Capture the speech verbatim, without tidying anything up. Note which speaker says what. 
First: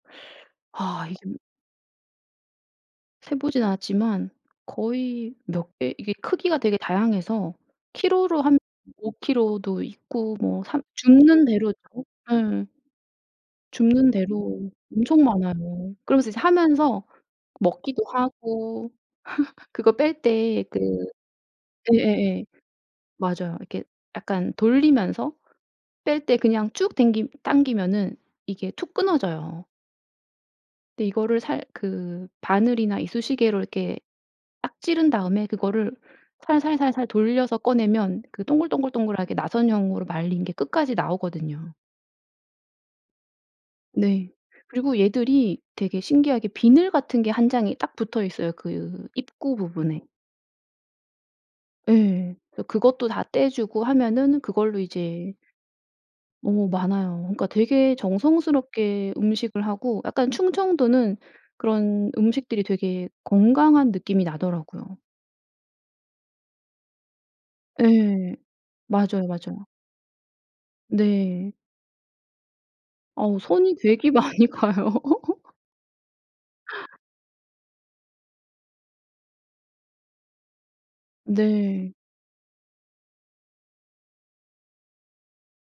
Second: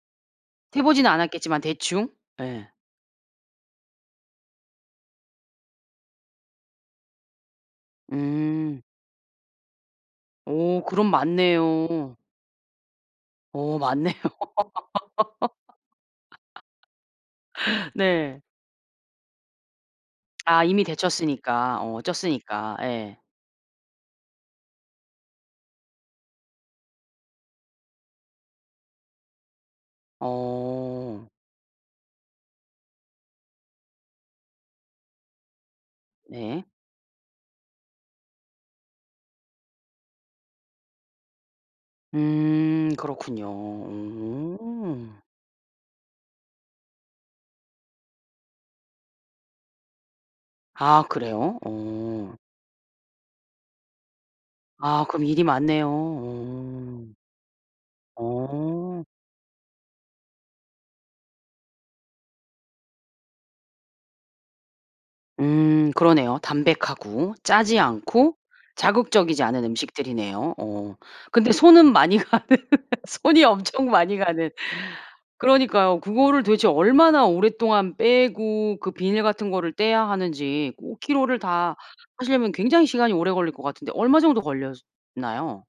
Speaker 1: 세
Speaker 2: 아
Speaker 1: 보지는
Speaker 2: 이게
Speaker 1: 않았겠지만 대충. 예.
Speaker 2: 세 보진 않았지만 거의 몇 개 이게 크기가 되게 다양해서 킬로로 한
Speaker 1: 음.
Speaker 2: 오 킬로도 있고 뭐
Speaker 1: 오
Speaker 2: 삼
Speaker 1: 그럼
Speaker 2: 줍는 대로 [unintelligible]
Speaker 1: 맞네요.
Speaker 2: 예.
Speaker 1: 오
Speaker 2: 줍는
Speaker 1: 맞네요.
Speaker 2: 대로 엄청 많아요. 그러면서 이제 하면서 먹기도
Speaker 1: 네.
Speaker 2: 하고 그거 뺄
Speaker 1: 아
Speaker 2: 때 그
Speaker 1: 이미 데쳤으니까 어
Speaker 2: 예예예
Speaker 1: 쪘으니까. 예.
Speaker 2: 맞아요. 이렇게 약간 돌리면서 뺄 때 그냥 쭉 댕기 당기면은 이게 툭 끊어져요. 근데
Speaker 1: 어.
Speaker 2: 이거를 살 그 바늘이나 이쑤시개로 이렇게 딱 찌른 다음에 그거를
Speaker 1: 네.
Speaker 2: 살살살살 돌려서 꺼내면 그 동글동글동글하게 나선형으로 말린 게 끝까지 나오거든요.
Speaker 1: 음 그렇군요.
Speaker 2: 네. 그리고
Speaker 1: 음.
Speaker 2: 얘들이 되게 신기하게 비늘 같은 게 한 장이 딱 붙어있어요 그 입구 부분에.
Speaker 1: 아 그래요? 어.
Speaker 2: 예. 그래서 그것도 다 떼 주고 하면은 그걸로
Speaker 1: 아 그럼
Speaker 2: 이제
Speaker 1: 일이 많네요.
Speaker 2: 어
Speaker 1: 어.
Speaker 2: 많아요. 그러니까 되게
Speaker 1: 어.
Speaker 2: 정성스럽게 음식을 하고 약간 충청도는 그런 음식들이 되게 건강한 느낌이 나더라고요.
Speaker 1: 음 그러네요. 담백하고 짜지 않고
Speaker 2: 예. 맞아요,
Speaker 1: 자극적이지 않은
Speaker 2: 맞아요.
Speaker 1: 음식들이네요 어. 근데
Speaker 2: 네.
Speaker 1: 손은 많이 가는
Speaker 2: 어우
Speaker 1: 손이
Speaker 2: 손이
Speaker 1: 엄청
Speaker 2: 되게
Speaker 1: 많이
Speaker 2: 많이
Speaker 1: 가는.
Speaker 2: 가요.
Speaker 1: 그러니까요. 그거를 도대체 얼마나 오랫동안 빼고 그 비늘 같은 거를 떼야 하는지 오 킬로를 다
Speaker 2: 네.
Speaker 1: 하시려면 굉장히 시간이 오래 걸릴 것 같은데 얼마 정도 걸렸나요?